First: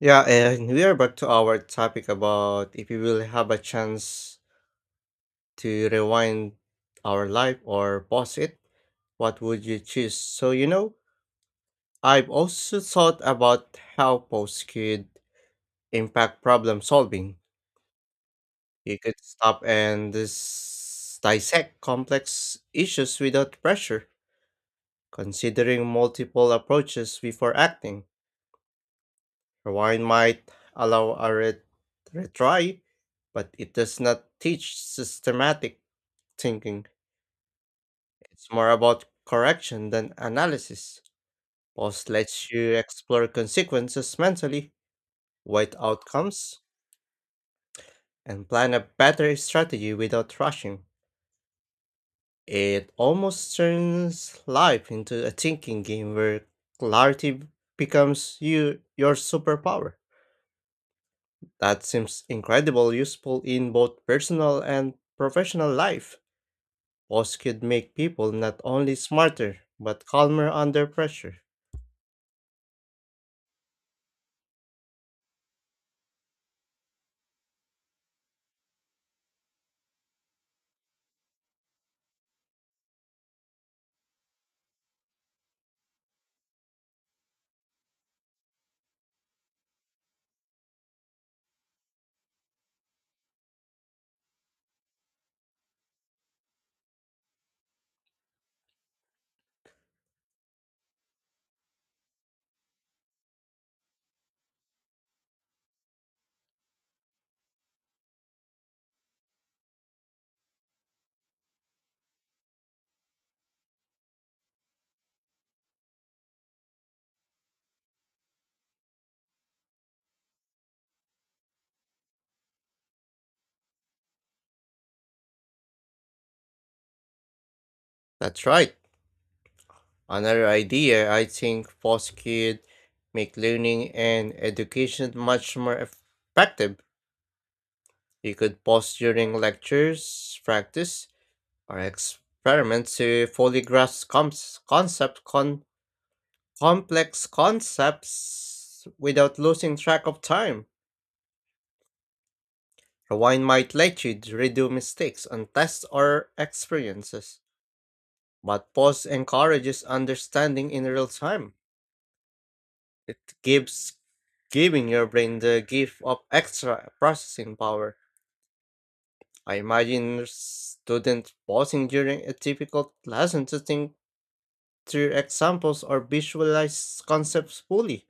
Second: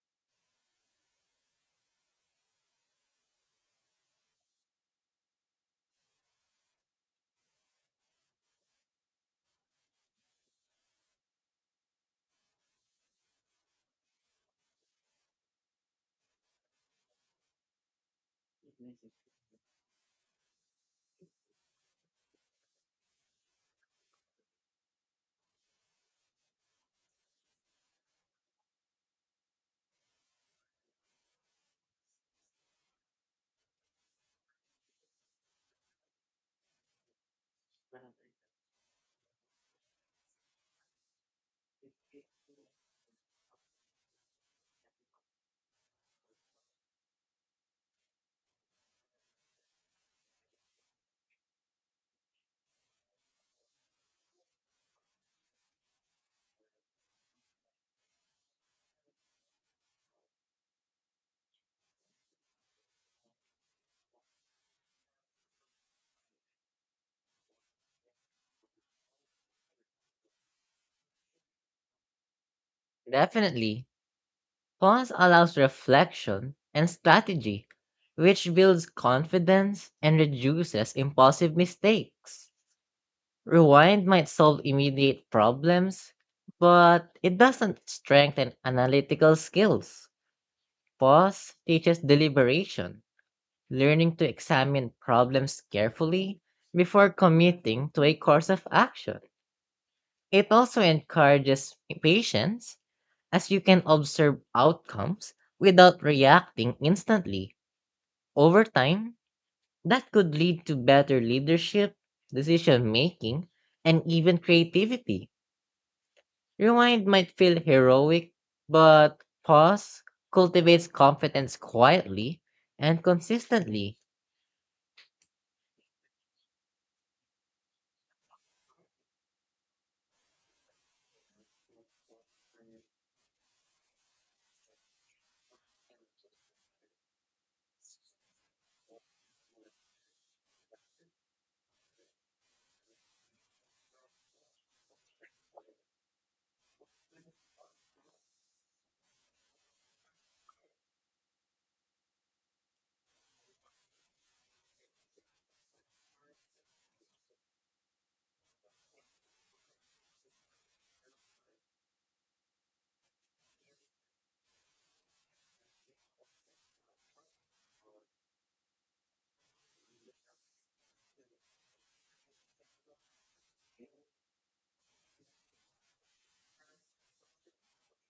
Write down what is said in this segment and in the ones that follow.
Yeah, and we are back to our topic about if we will have a chance to rewind our life or pause it, what would you choose? So, I've also thought about how pause could impact problem solving. You could stop and dissect complex issues without pressure, considering multiple approaches before acting. Rewind might allow a retry, but it does not teach systematic thinking. It's more about correction than analysis. Pause lets you explore consequences mentally, wait outcomes, and plan a better strategy without rushing. It almost turns life into a thinking game where clarity becomes your superpower. That seems incredibly useful in both personal and professional life. Pause could make people not only smarter, but calmer under pressure. Definitely, pause allows reflection and strategy, which builds confidence and reduces impulsive mistakes. Rewind might solve immediate problems, but it doesn't strengthen analytical skills. Pause teaches deliberation, learning to examine problems carefully before committing to a course of action. It also encourages patience as you can observe outcomes without reacting instantly. Over time, that could lead to better leadership, decision making, and even creativity. Rewind might feel heroic, but pause cultivates confidence quietly and consistently. That's right. Another idea I think pause could make learning and education much more effective. You could pause during lectures, practice, or experiments to fully grasp complex concepts without losing track of time. Rewind might let you redo mistakes on tests or experiences, but pause encourages understanding in real time. It gives giving your brain the gift of extra processing power. I imagine students pausing during a difficult lesson to think through examples or visualize concepts fully.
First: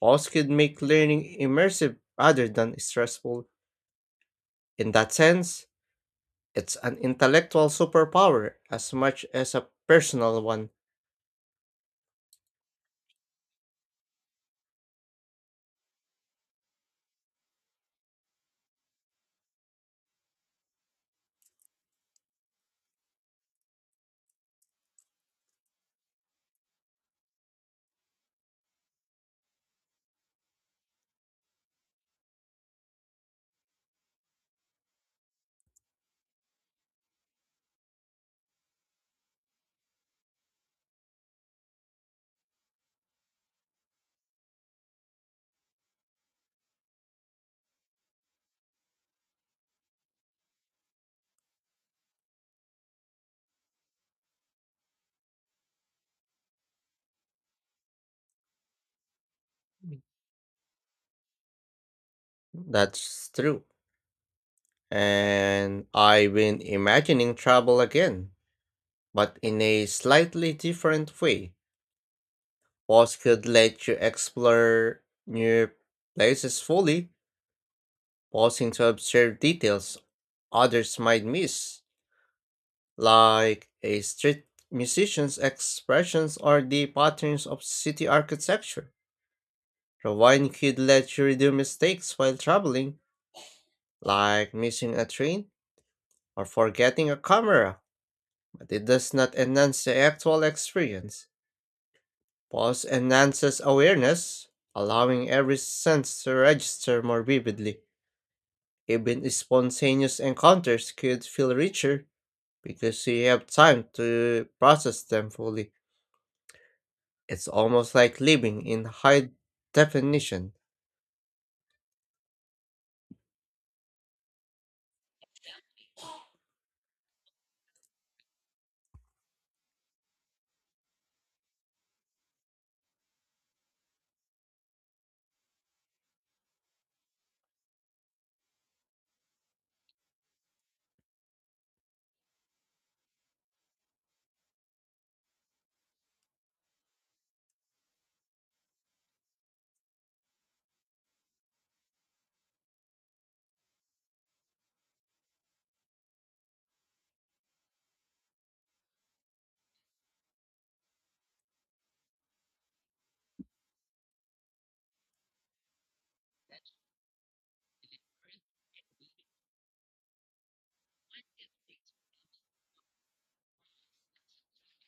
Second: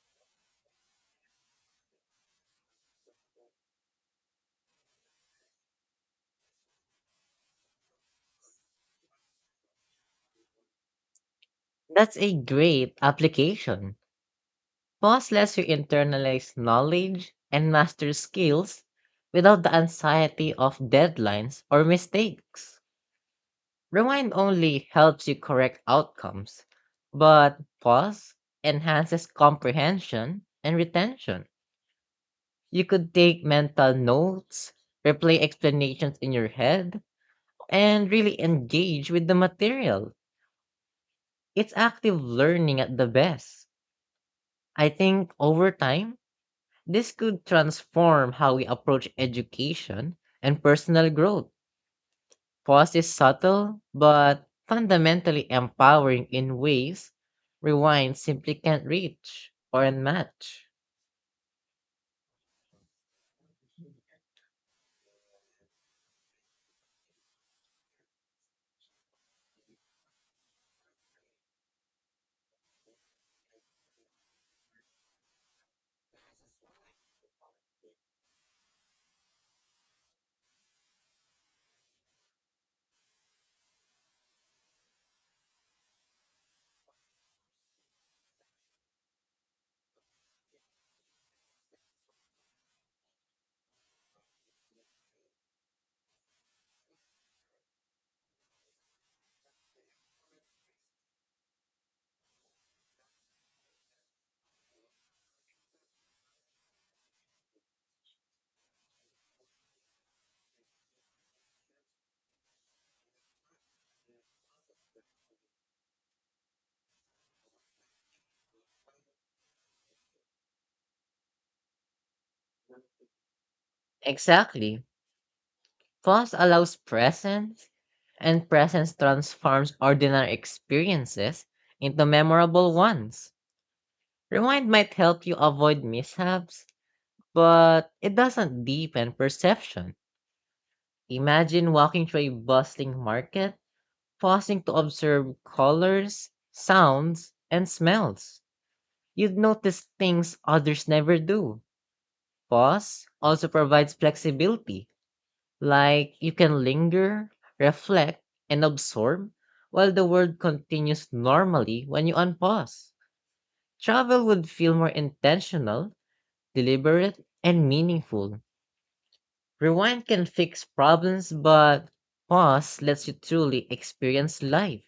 Pause could make learning immersive rather than stressful. In that sense, it's an intellectual superpower as much as a personal one. That's a great application. Pause lets you internalize knowledge and master skills without the anxiety of deadlines or mistakes. Rewind only helps you correct outcomes, but pause enhances comprehension and retention. You could take mental notes, replay explanations in your head, and really engage with the material. It's active learning at the best. I think over time, this could transform how we approach education and personal growth. Pause is subtle, but fundamentally empowering in ways rewind simply can't reach or match. That's true. And I've been imagining travel again, but in a slightly different way. Pause could let you explore new places fully, pausing to observe details others might miss, like a street musician's expressions or the patterns of city architecture. Rewind could let you redo mistakes while traveling, like missing a train or forgetting a camera, but it does not enhance the actual experience. Pause enhances awareness, allowing every sense to register more vividly. Even spontaneous encounters could feel richer because you have time to process them fully. It's almost like living in high definition. Exactly. Pause allows presence, and presence transforms ordinary experiences into memorable ones. Rewind might help you avoid mishaps, but it doesn't deepen perception. Imagine walking through a bustling market, pausing to observe colors, sounds, and smells. You'd notice things others never do. Pause also provides flexibility, like you can linger, reflect, and absorb while the world continues normally when you unpause. Travel would feel more intentional, deliberate, and meaningful. Rewind can fix problems, but pause lets you truly experience life.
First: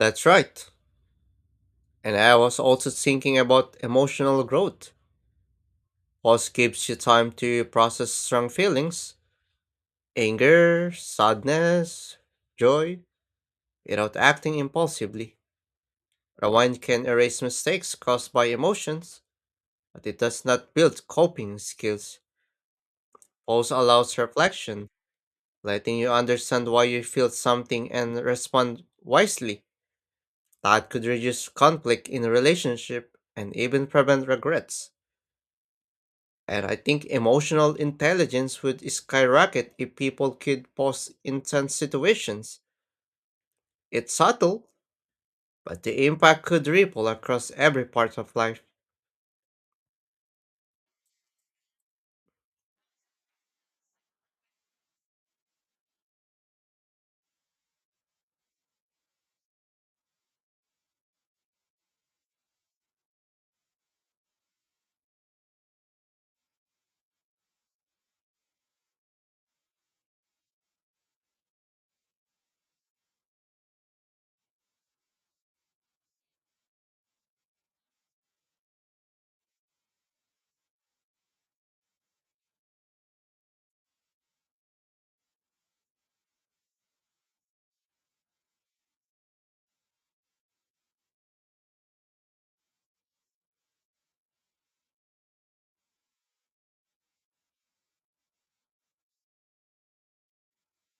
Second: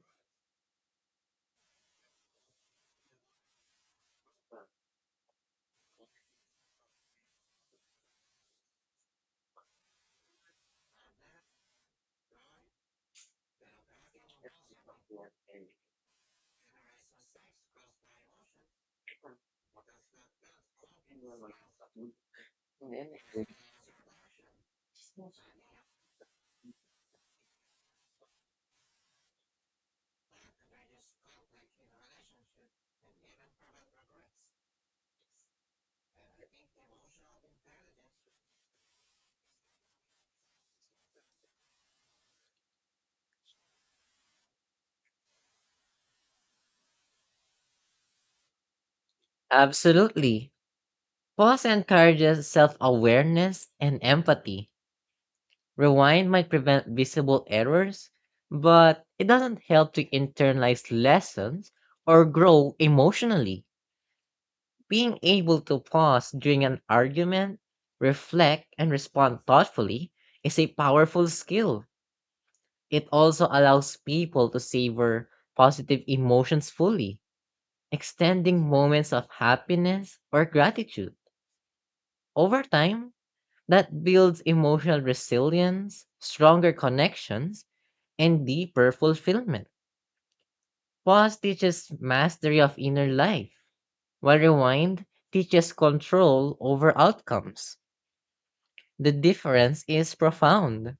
That's right. And I was also thinking about emotional growth. Pause gives you time to process strong feelings, anger, sadness, joy, without acting impulsively. Rewind can erase mistakes caused by emotions, but it does not build coping skills. Pause allows reflection, letting you understand why you feel something and respond wisely. That could reduce conflict in a relationship and even prevent regrets. And I think emotional intelligence would skyrocket if people could pause intense situations. It's subtle, but the impact could ripple across every part of life. Absolutely. Pause encourages self awareness and empathy. Rewind might prevent visible errors, but it doesn't help to internalize lessons or grow emotionally. Being able to pause during an argument, reflect, and respond thoughtfully is a powerful skill. It also allows people to savor positive emotions fully, extending moments of happiness or gratitude. Over time, that builds emotional resilience, stronger connections, and deeper fulfillment. Pause teaches mastery of inner life, while rewind teaches control over outcomes. The difference is profound.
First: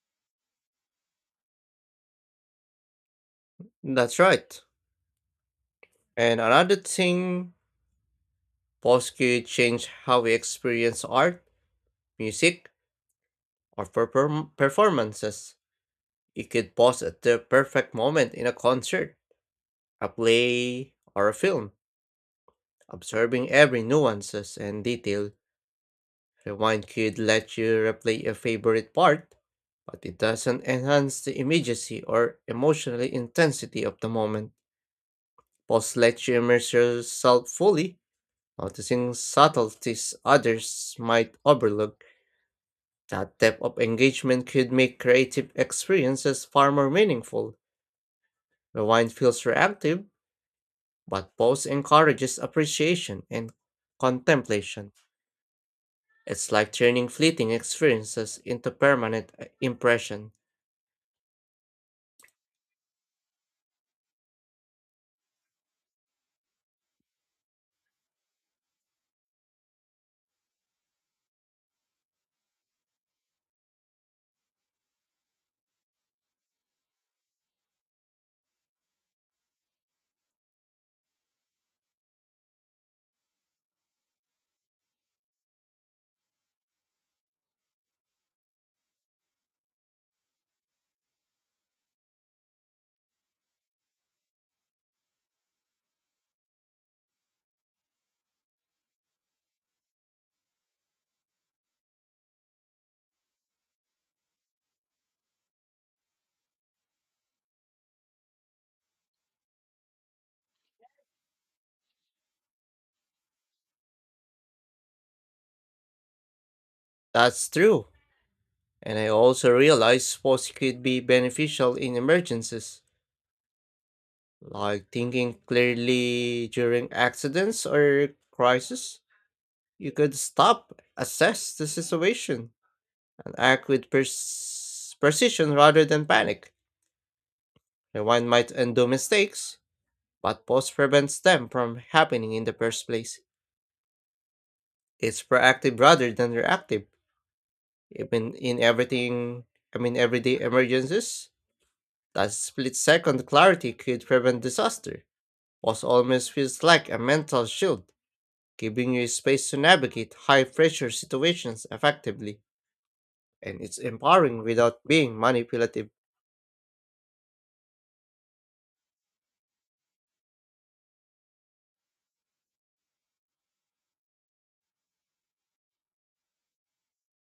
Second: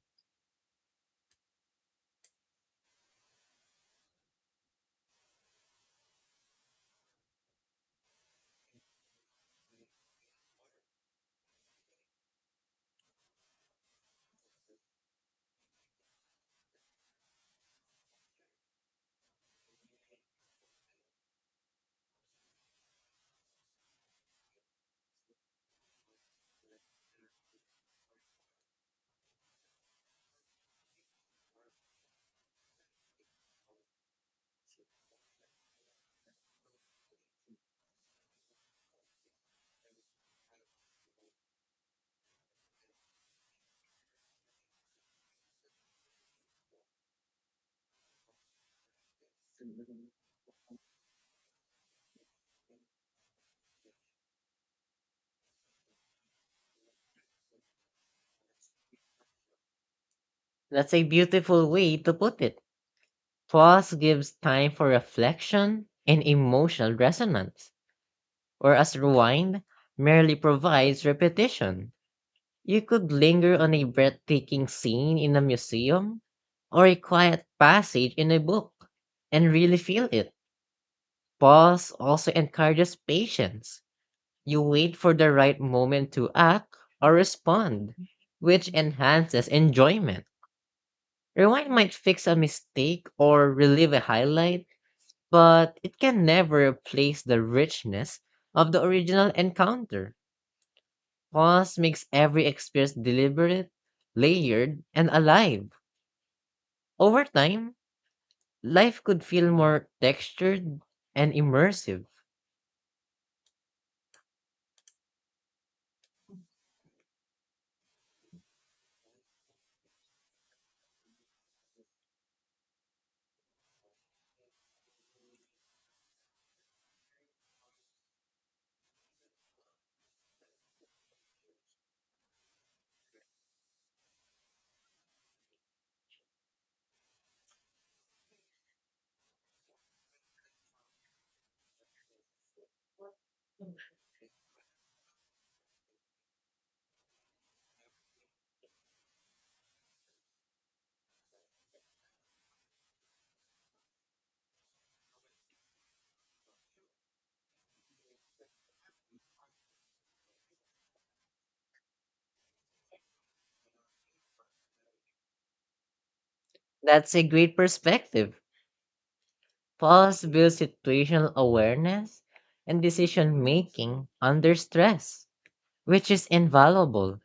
That's right. And another thing, pause could change how we experience art, music, or performances. You could pause at the perfect moment in a concert, a play, or a film, observing every nuances and detail. Rewind could let you replay a favorite part, but it doesn't enhance the immediacy or emotional intensity of the moment. Pause lets you immerse yourself fully, noticing subtleties others might overlook. That depth of engagement could make creative experiences far more meaningful. Rewind feels reactive, but pause encourages appreciation and contemplation. It's like turning fleeting experiences into permanent impression. That's a beautiful way to put it. Pause gives time for reflection and emotional resonance, whereas rewind merely provides repetition. You could linger on a breathtaking scene in a museum or a quiet passage in a book and really feel it. Pause also encourages patience. You wait for the right moment to act or respond, which enhances enjoyment. Rewind might fix a mistake or relive a highlight, but it can never replace the richness of the original encounter. Pause makes every experience deliberate, layered, and alive. Over time, life could feel more textured and immersive. That's true. And I also realized pause could be beneficial in emergencies. Like thinking clearly during accidents or crisis, you could stop, assess the situation, and act with precision rather than panic. Rewind might undo mistakes, but pause prevents them from happening in the first place. It's proactive rather than reactive. Even in everything, I mean, everyday emergencies, that split second clarity could prevent disaster. Pause almost feels like a mental shield giving you space to navigate high pressure situations effectively. And it's empowering without being manipulative. That's a great perspective. Pause builds situational awareness and decision making under stress, which is invaluable.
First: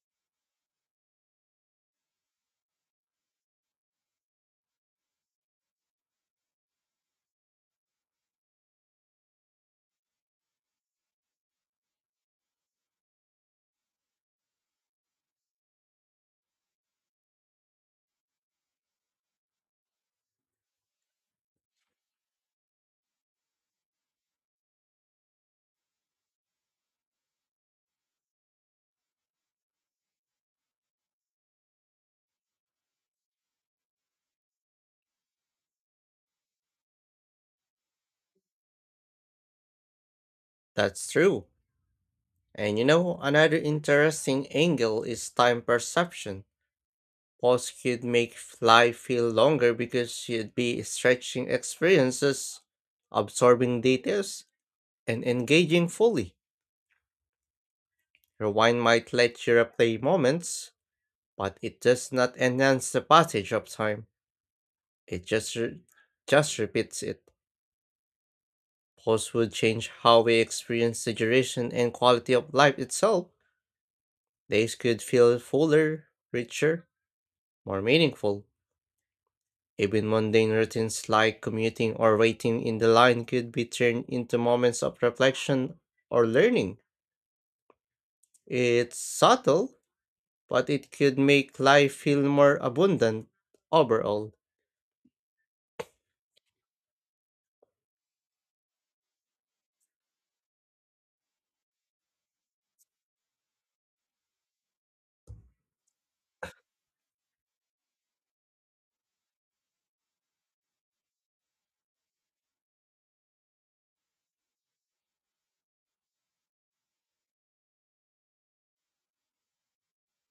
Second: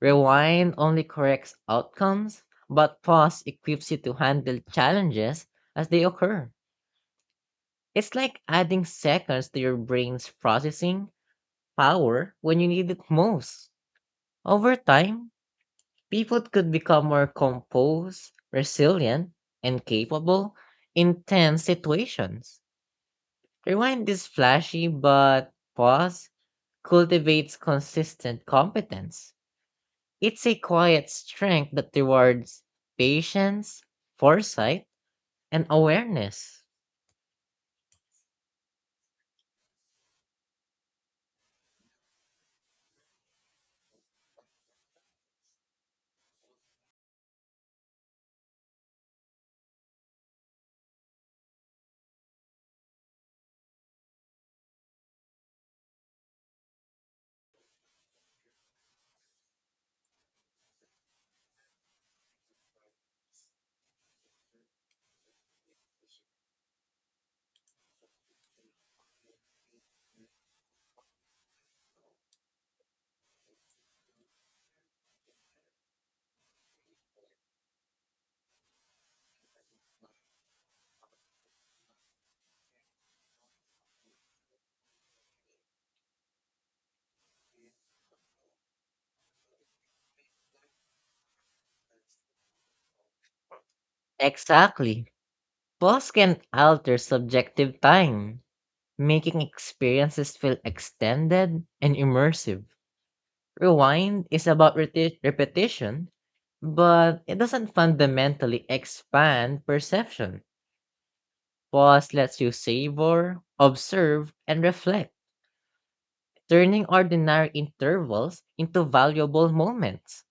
Rewind only corrects outcomes, but pause equips you to handle challenges as they occur. It's like adding seconds to your brain's processing power when you need it most. Over time, people could become more composed, resilient, and capable in tense situations. Rewind is flashy, but pause cultivates consistent competence. It's a quiet strength that rewards patience, foresight, and awareness. That's true. And another interesting angle is time perception. Pause could make fly feel longer because you'd be stretching experiences, absorbing details, and engaging fully. Rewind might let you replay moments, but it does not enhance the passage of time. It just repeats it. Posts would change how we experience the duration and quality of life itself. Days could feel fuller, richer, more meaningful. Even mundane routines like commuting or waiting in the line could be turned into moments of reflection or learning. It's subtle, but it could make life feel more abundant overall. Exactly. Pause can alter subjective time, making experiences feel extended and immersive. Rewind is about repetition, but it doesn't fundamentally expand perception. Pause lets you savor, observe, and reflect, turning ordinary intervals into valuable moments.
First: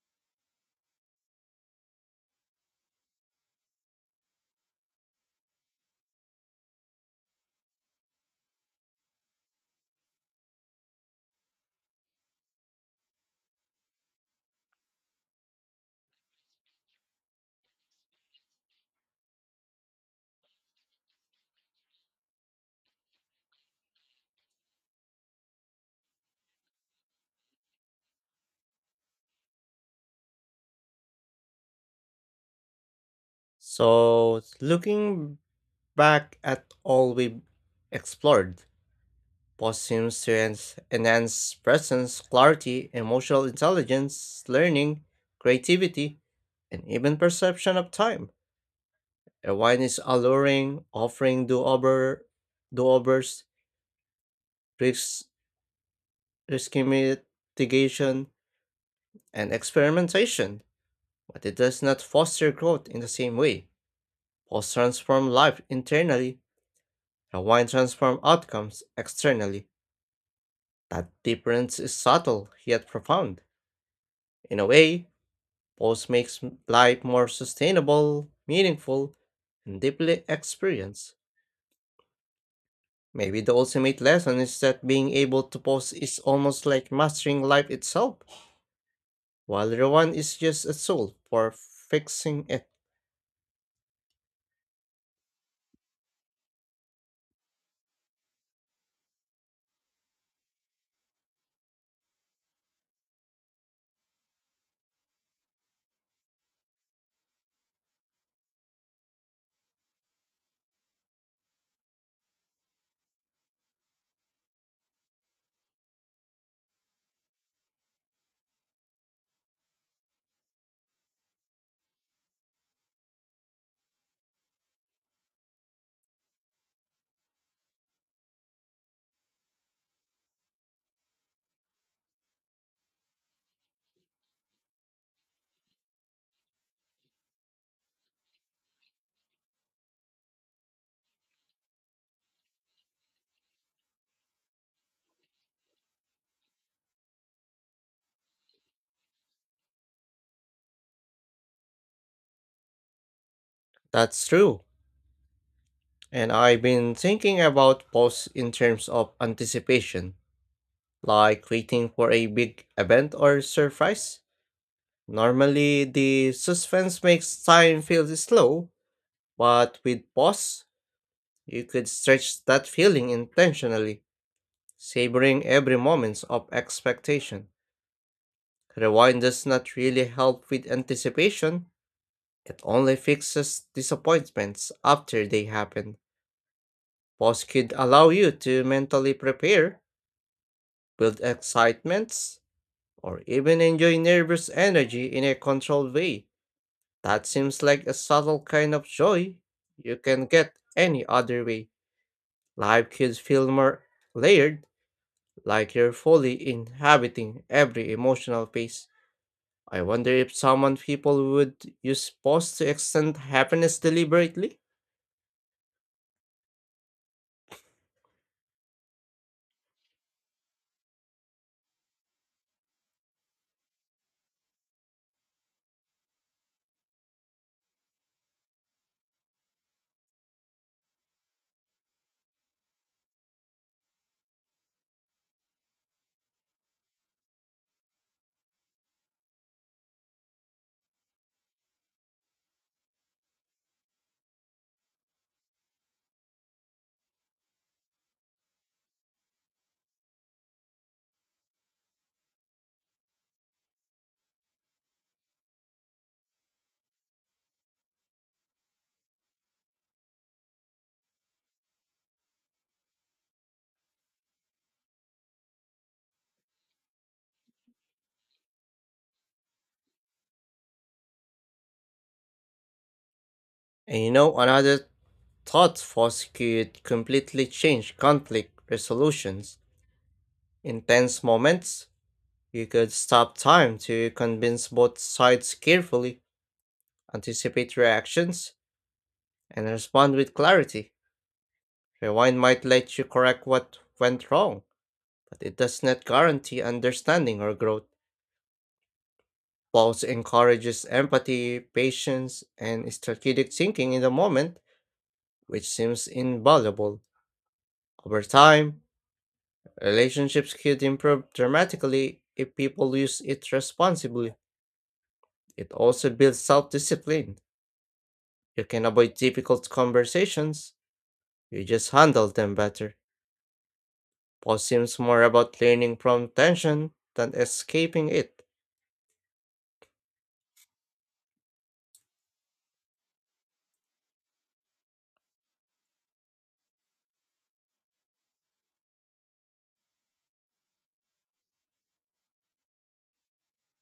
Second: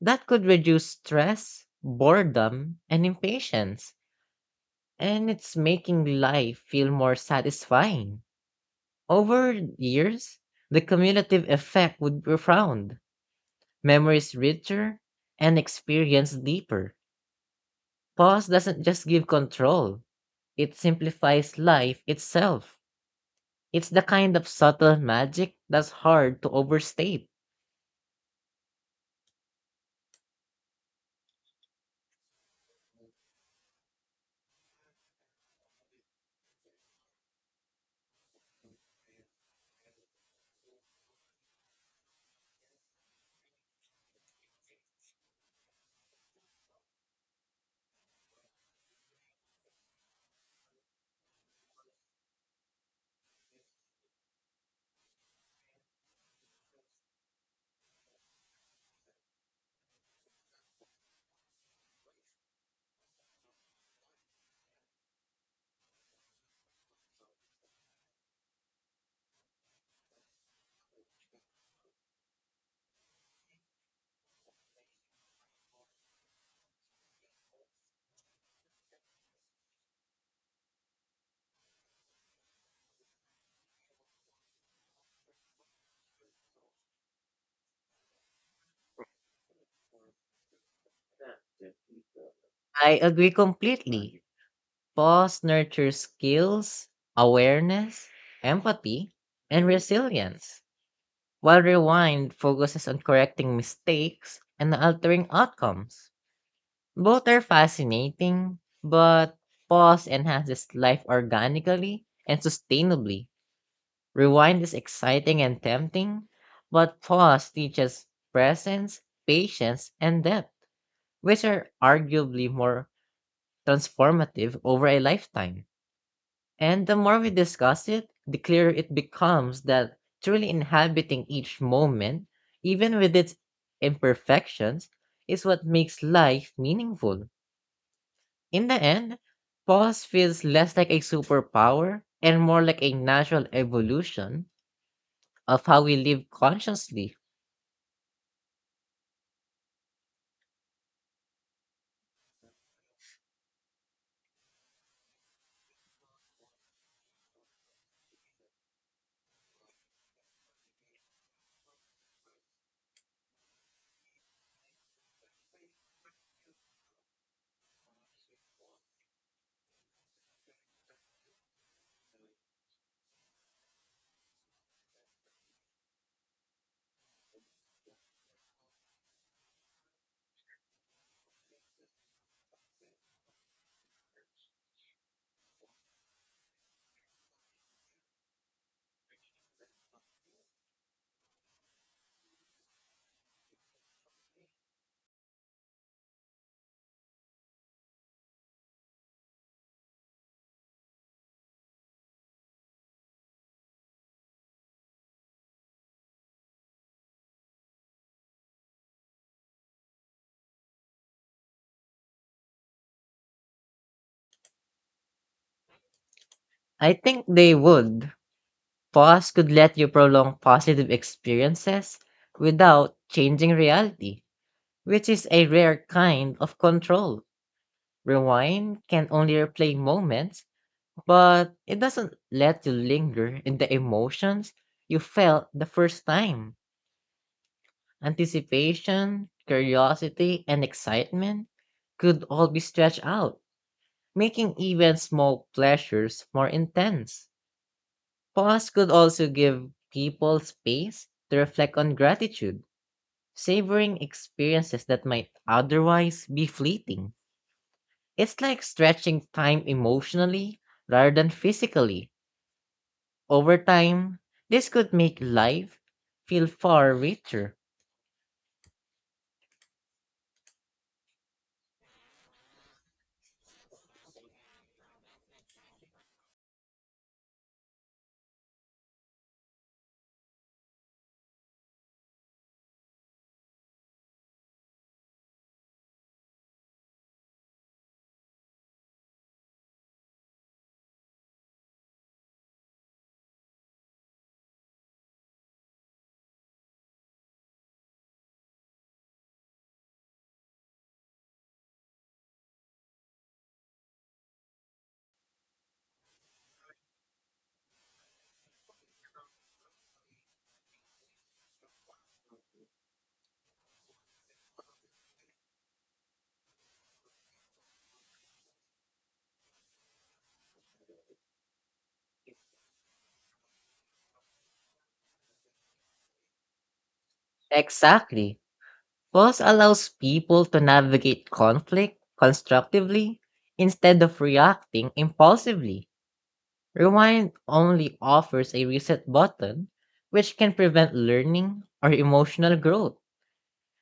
That could reduce stress, boredom, and impatience, and it's making life feel more satisfying. Over years, the cumulative effect would be profound, memories richer, and experience deeper. Pause doesn't just give control, it simplifies life itself. It's the kind of subtle magic that's hard to overstate. So, looking back at all we've explored, positive students enhance presence, clarity, emotional intelligence, learning, creativity, and even perception of time. A wine is alluring, offering do-overs, risk risk mitigation, and experimentation, but it does not foster growth in the same way. Pause transform life internally, a wine transform outcomes externally. That difference is subtle yet profound. In a way, pause makes life more sustainable, meaningful, and deeply experienced. Maybe the ultimate lesson is that being able to pause is almost like mastering life itself, while Rowan is just a tool for fixing it. I agree completely. Pause nurtures skills, awareness, empathy, and resilience, while rewind focuses on correcting mistakes and altering outcomes. Both are fascinating, but pause enhances life organically and sustainably. Rewind is exciting and tempting, but pause teaches presence, patience, and depth, which are arguably more transformative over a lifetime. And the more we discuss it, the clearer it becomes that truly inhabiting each moment, even with its imperfections, is what makes life meaningful. In the end, pause feels less like a superpower and more like a natural evolution of how we live consciously. That's true. And I've been thinking about pause in terms of anticipation, like waiting for a big event or surprise. Normally, the suspense makes time feel slow, but with pause, you could stretch that feeling intentionally, savoring every moment of expectation. Rewind does not really help with anticipation, it only fixes disappointments after they happen. Pause could allow you to mentally prepare, build excitements, or even enjoy nervous energy in a controlled way. That seems like a subtle kind of joy you can get any other way. Life could feel more layered like you're fully inhabiting every emotional phase. I wonder if someone people would use pause to extend happiness deliberately. I think they would. Pause could let you prolong positive experiences without changing reality, which is a rare kind of control. Rewind can only replay moments, but it doesn't let you linger in the emotions you felt the first time. Anticipation, curiosity, and excitement could all be stretched out, making even small pleasures more intense. Pause could also give people space to reflect on gratitude, savoring experiences that might otherwise be fleeting. It's like stretching time emotionally rather than physically. Over time, this could make life feel far richer. And another thought force could completely change conflict resolutions. In tense moments, you could stop time to convince both sides carefully, anticipate reactions, and respond with clarity. Rewind might let you correct what went wrong, but it does not guarantee understanding or growth. Pulse encourages empathy, patience, and strategic thinking in the moment, which seems invaluable. Over time, relationships could improve dramatically if people use it responsibly. It also builds self discipline. You can avoid difficult conversations, you just handle them better. Pulse seems more about learning from tension than escaping Exactly. it. Pause allows people to navigate conflict constructively instead of reacting impulsively. Rewind only offers a reset button, which can prevent learning or emotional growth.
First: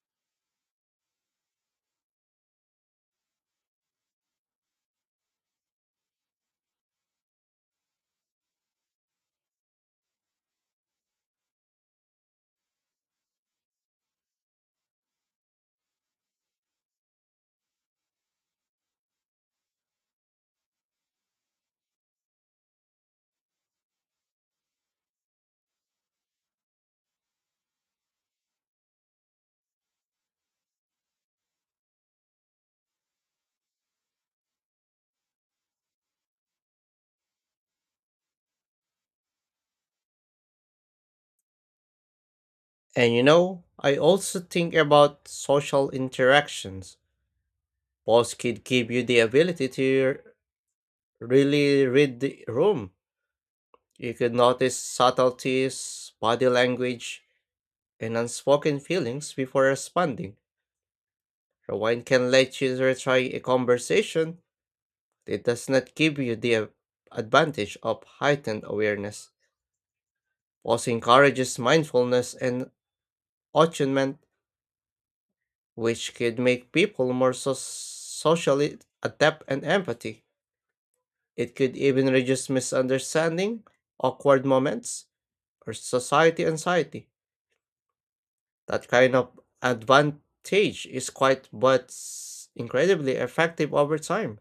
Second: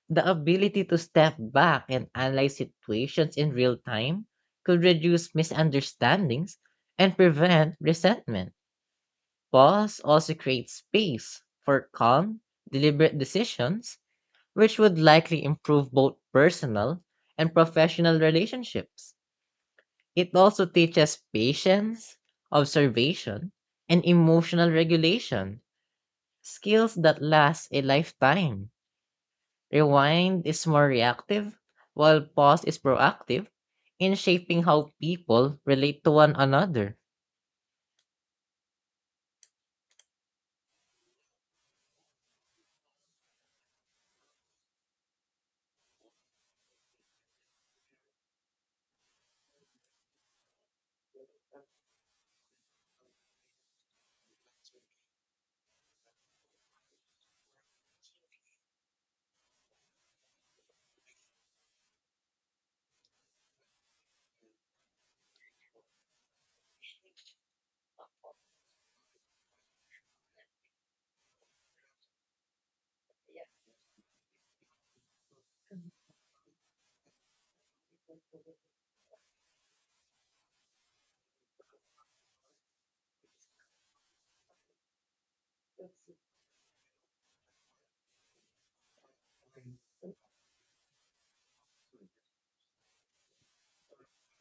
The ability to step back and analyze situations in real time could reduce misunderstandings and prevent resentment. Pause also creates space for calm, deliberate decisions, which would likely improve both personal and professional relationships. It also teaches patience, observation, and emotional regulation, skills that last a lifetime. Rewind is more reactive, while pause is proactive in shaping how people relate to one another. And I also think about social interactions. Pause could give you the ability to really read the room. You could notice subtleties, body language, and unspoken feelings before responding. Rewind can let you retry a conversation, but it does not give you the advantage of heightened awareness. Pause encourages mindfulness and attunement, which could make people more socially adept and empathy. It could even reduce misunderstanding, awkward moments, or society anxiety. That kind of advantage is quite but incredibly effective over time.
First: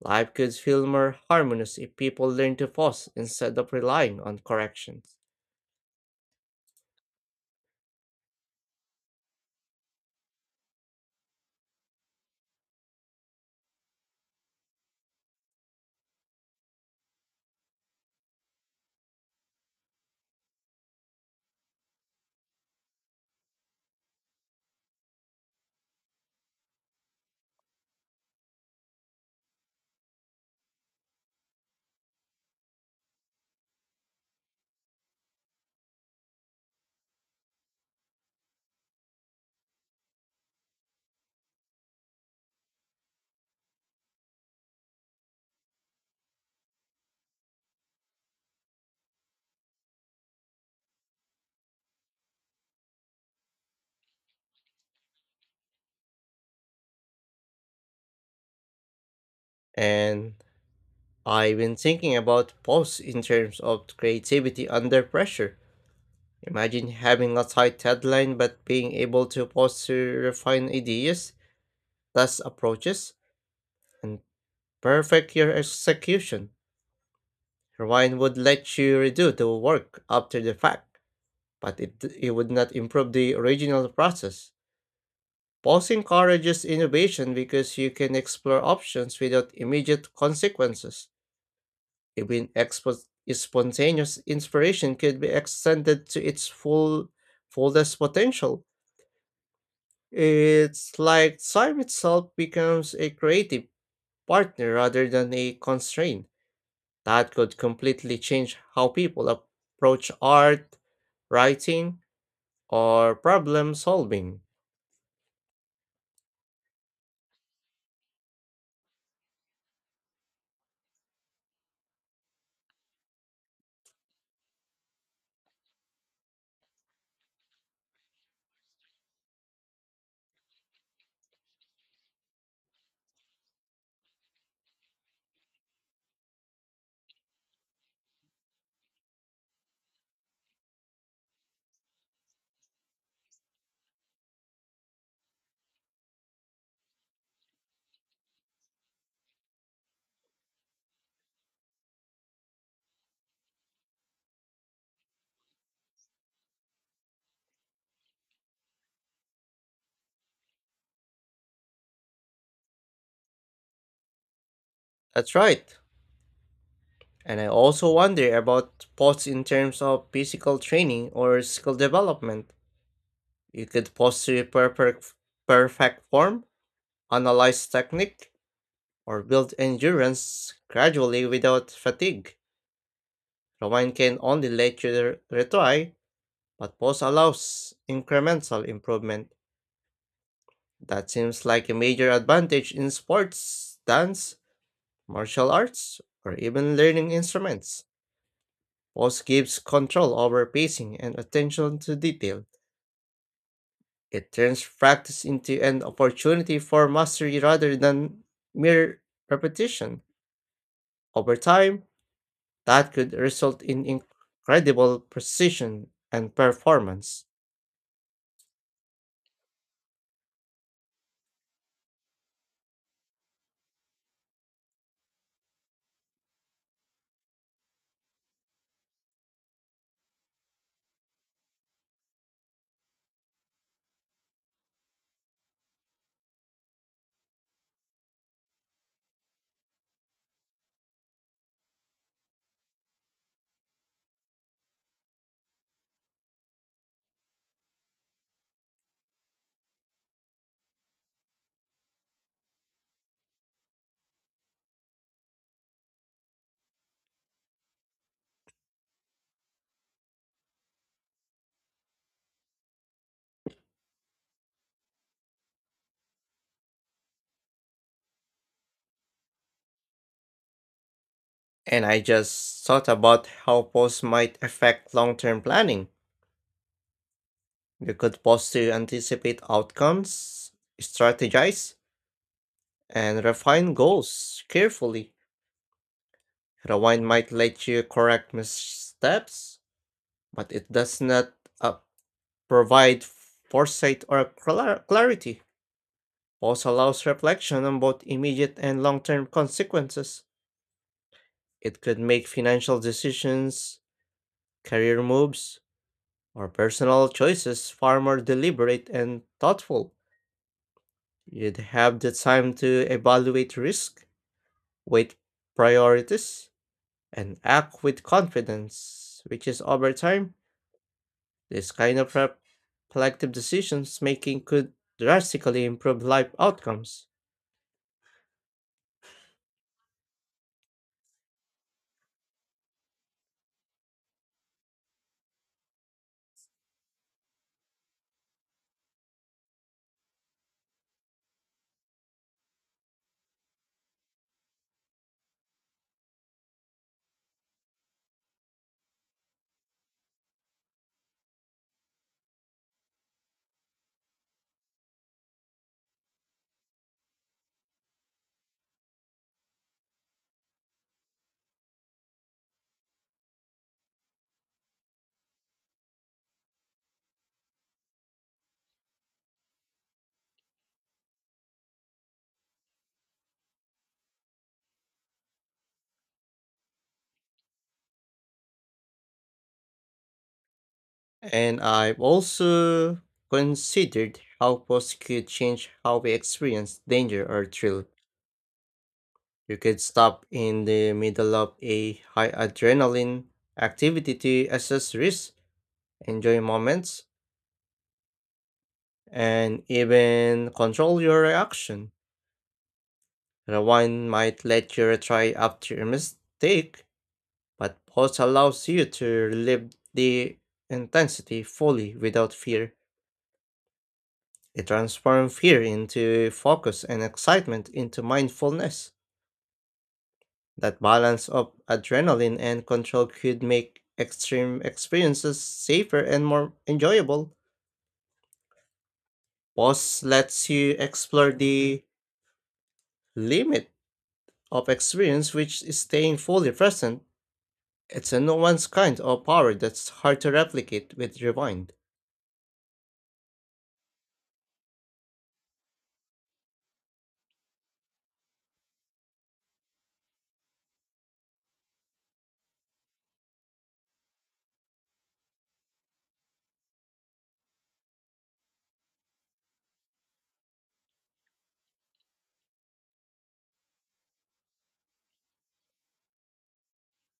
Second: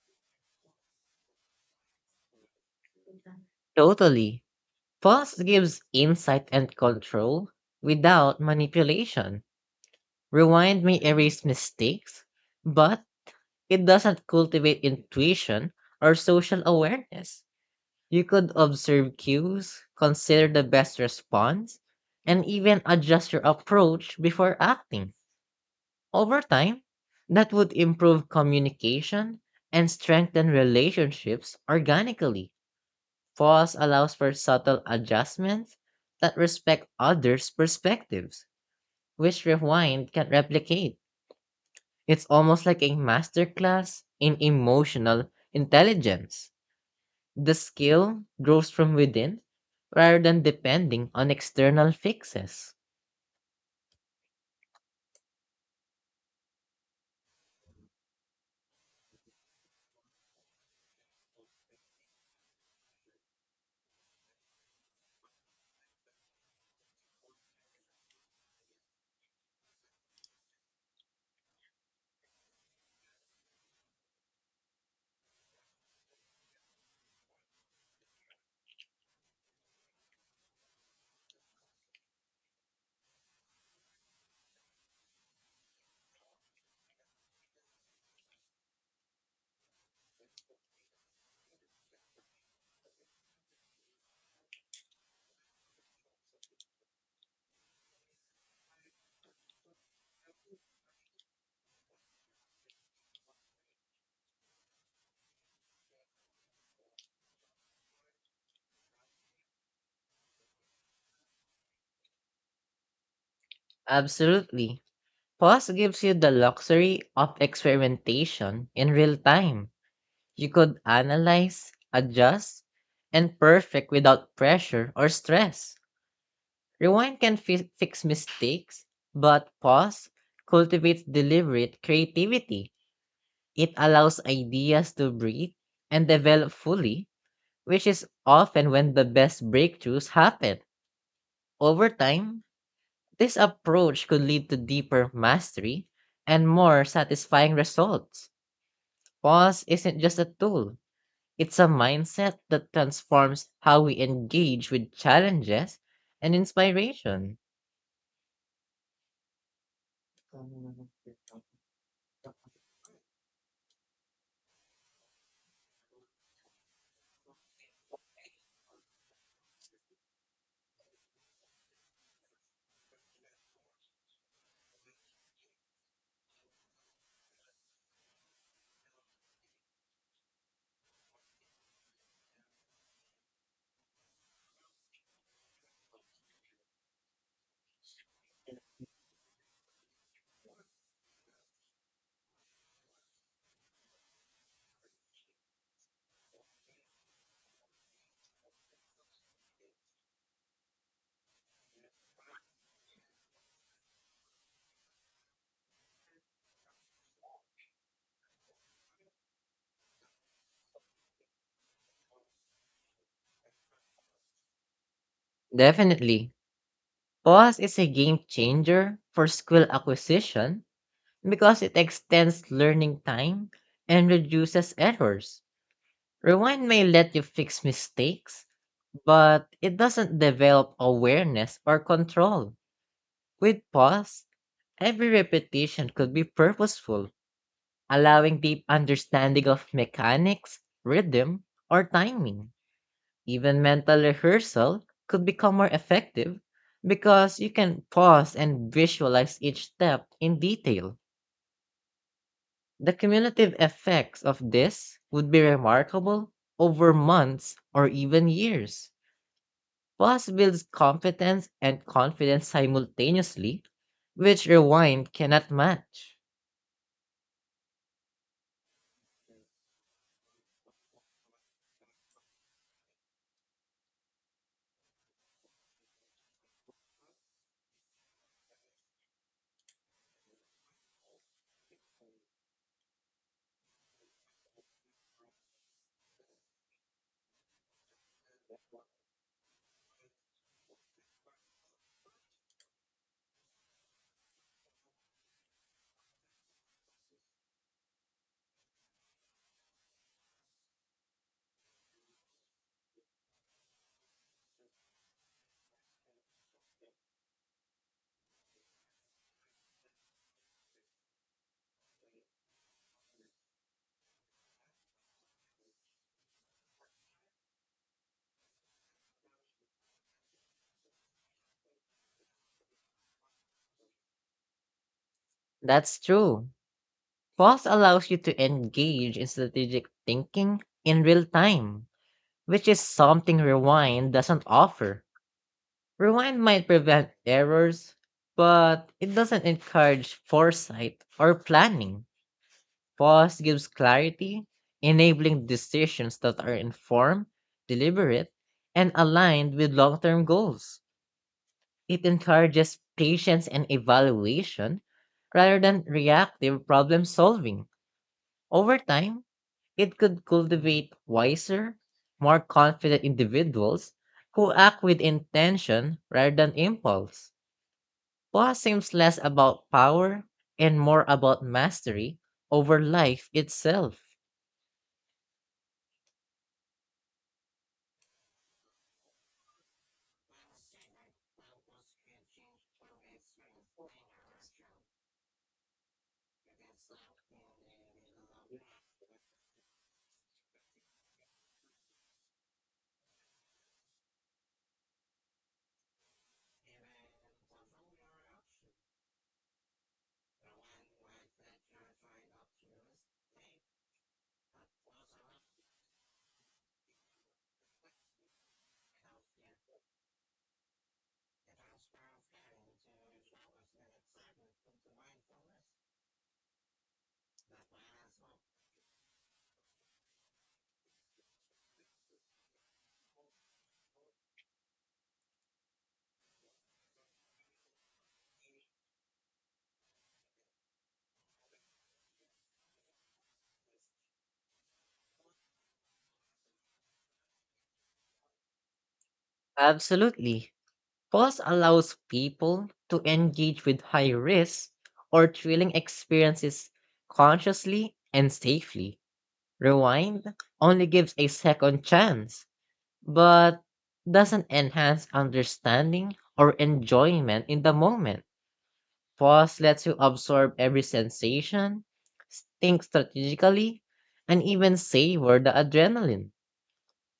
Life could feel more harmonious if people learn to pause instead of relying on Totally. corrections. Pause gives insight and control without manipulation. Rewind may erase mistakes, but it doesn't cultivate intuition or social awareness. You could observe cues, consider the best response, and even adjust your approach before acting. Over time, that would improve communication and strengthen relationships organically. Pause allows for subtle adjustments that respect others' perspectives, which Rewind can replicate. It's almost like a masterclass in emotional intelligence. The skill grows from within rather than depending on external fixes. And I've been thinking about pause in terms of creativity under pressure. Imagine having a tight deadline but being able to pause to refine ideas, test approaches, and perfect your execution. Rewind would let you redo the work after the fact, but it would not improve the original process. Pause encourages innovation because you can explore options without immediate consequences. Even spontaneous inspiration could be extended to its fullest potential. It's like time itself becomes a creative partner rather than a constraint. That could completely change how people approach art writing, or problem solving. Absolutely. Pause gives you the luxury of experimentation in real time. You could analyze, adjust, and perfect without pressure or stress. Rewind can fix mistakes, but pause cultivates deliberate creativity. It allows ideas to breathe and develop fully, which is often when the best breakthroughs happen. Over time, this approach could lead to deeper mastery and more satisfying results. Pause isn't just a tool, it's a mindset that transforms how we engage with challenges and inspiration. That's right. And I also wonder about sports in terms of physical training or skill development. You could pause to perfect form, analyze technique, or build endurance gradually without fatigue. Roman can only let you retry, but pause allows incremental improvement. That seems like a major advantage in sports, dance, martial arts, or even learning instruments. Pause gives control over pacing and attention to detail. It turns practice into an opportunity for mastery rather than mere repetition. Over time, that could result in incredible precision Definitely, and performance. pause is a game changer for skill acquisition because it extends learning time and reduces errors. Rewind may let you fix mistakes, but it doesn't develop awareness or control. With pause, every repetition could be purposeful, allowing deep understanding of mechanics, rhythm, or timing. Even mental rehearsal could become more effective because you can pause and visualize each step in detail. The cumulative effects of this would be remarkable over months or even years. Plus builds competence and confidence simultaneously, which rewind cannot match. And I just thought about how pause might affect long term planning. You could pause to anticipate outcomes, strategize, and refine goals carefully. Rewind might let you correct missteps, but it does not uh, provide foresight or clarity. Pause allows reflection on both immediate and long term consequences. It could make financial decisions, career moves, or personal choices far more deliberate and thoughtful. You'd have the time to evaluate risk, weight priorities, and act with confidence, which is over time. This kind of collective decisions making could drastically That's improve life true. outcomes. Plus allows you to engage in strategic thinking in real time, which is something rewind doesn't offer. Rewind might prevent errors, but it doesn't encourage foresight or planning. Pause gives clarity, enabling decisions that are informed, deliberate, and aligned with long term goals. It encourages patience and evaluation rather than reactive problem solving. Over time, it could cultivate wiser, more confident individuals who act with intention rather than impulse. Poa seems less about power and more about mastery over life itself. And I've also considered how posts could change how we experience danger or thrill. You could stop in the middle of a high adrenaline activity to assess risk, enjoy moments, and even control your reaction. Rewind might let you retry after a mistake, but pause allows you to relive the intensity fully without fear. It transforms fear into focus and excitement into mindfulness. That balance of adrenaline and control could make extreme experiences safer and more enjoyable. Pause lets you explore the limit of experience, which is staying fully present. It's a no one's kind of power that's hard to Absolutely. replicate with Pause Rewind. allows people to engage with high risk or thrilling experiences consciously and safely. Rewind only gives a second chance, but doesn't enhance understanding or enjoyment in the moment. Pause lets you absorb every sensation, think strategically, and even savor the adrenaline.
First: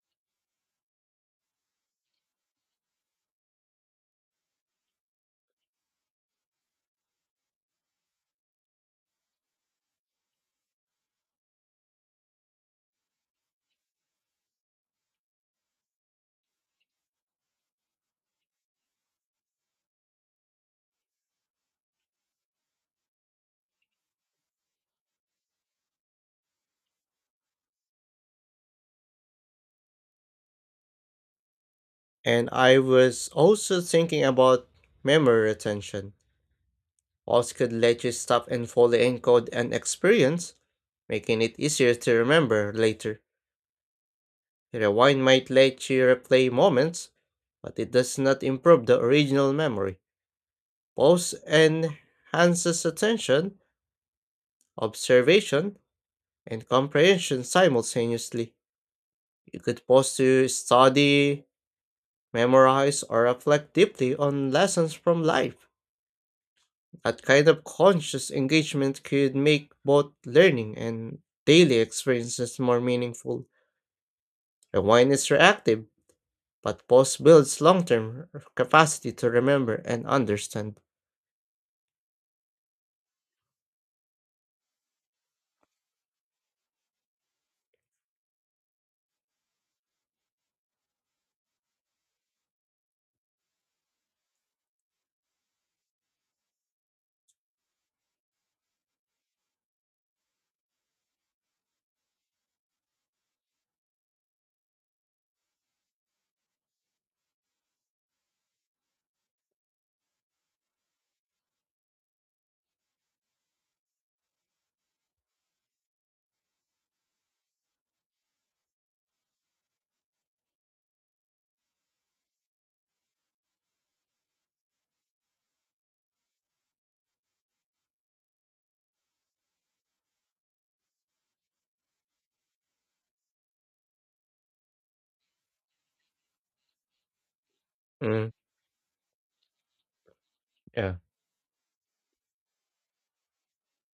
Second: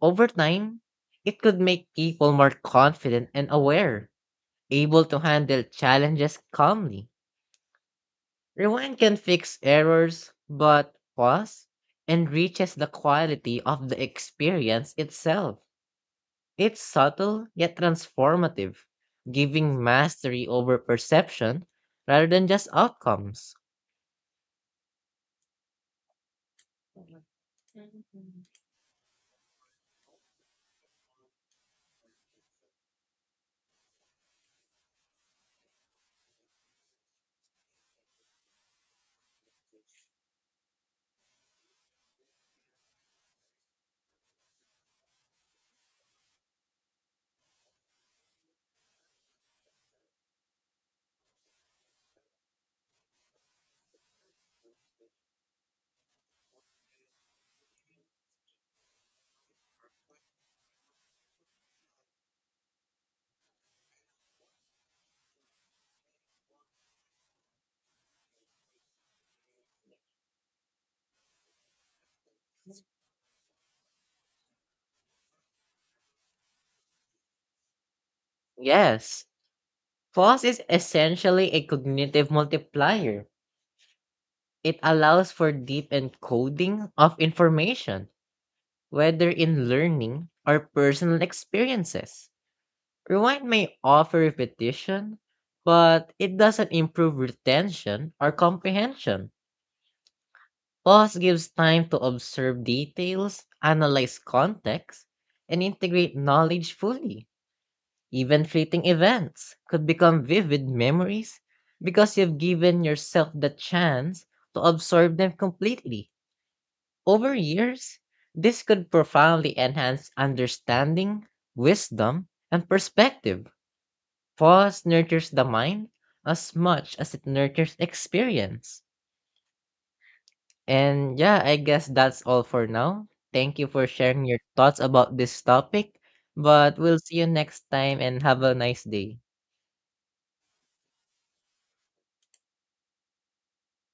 Over time, it could make people more confident and aware, able to handle challenges calmly. Rewind can fix errors, but pause enriches the quality of the experience itself. It's subtle yet transformative, giving mastery over perception rather than just outcomes. And I was also thinking about memory retention. Walls could let you stop and fully encode an experience, making it easier to remember later. Rewind might let you replay moments, but it does not improve the original memory. Pause enhances attention, observation, and comprehension simultaneously. You could pause to study, memorize, or reflect deeply on lessons from life. That kind of conscious engagement could make both learning and daily experiences more meaningful. The wine is reactive, but pause builds long term capacity Yes, to remember and pause is understand. essentially a cognitive multiplier. It allows for deep encoding of information whether in learning or personal experiences. Rewind may offer repetition, but it doesn't improve retention or comprehension. Pause gives time to observe details, analyze context, and integrate knowledge fully. Even fleeting events could become vivid memories because you've given yourself the chance to absorb them completely. Over years, this could profoundly enhance understanding, wisdom, and perspective. Pause nurtures the mind as much as it nurtures experience. And yeah, I guess that's all for now. Thank you for sharing your thoughts about this topic. But we'll see you next time and Mm, have a nice day. yeah.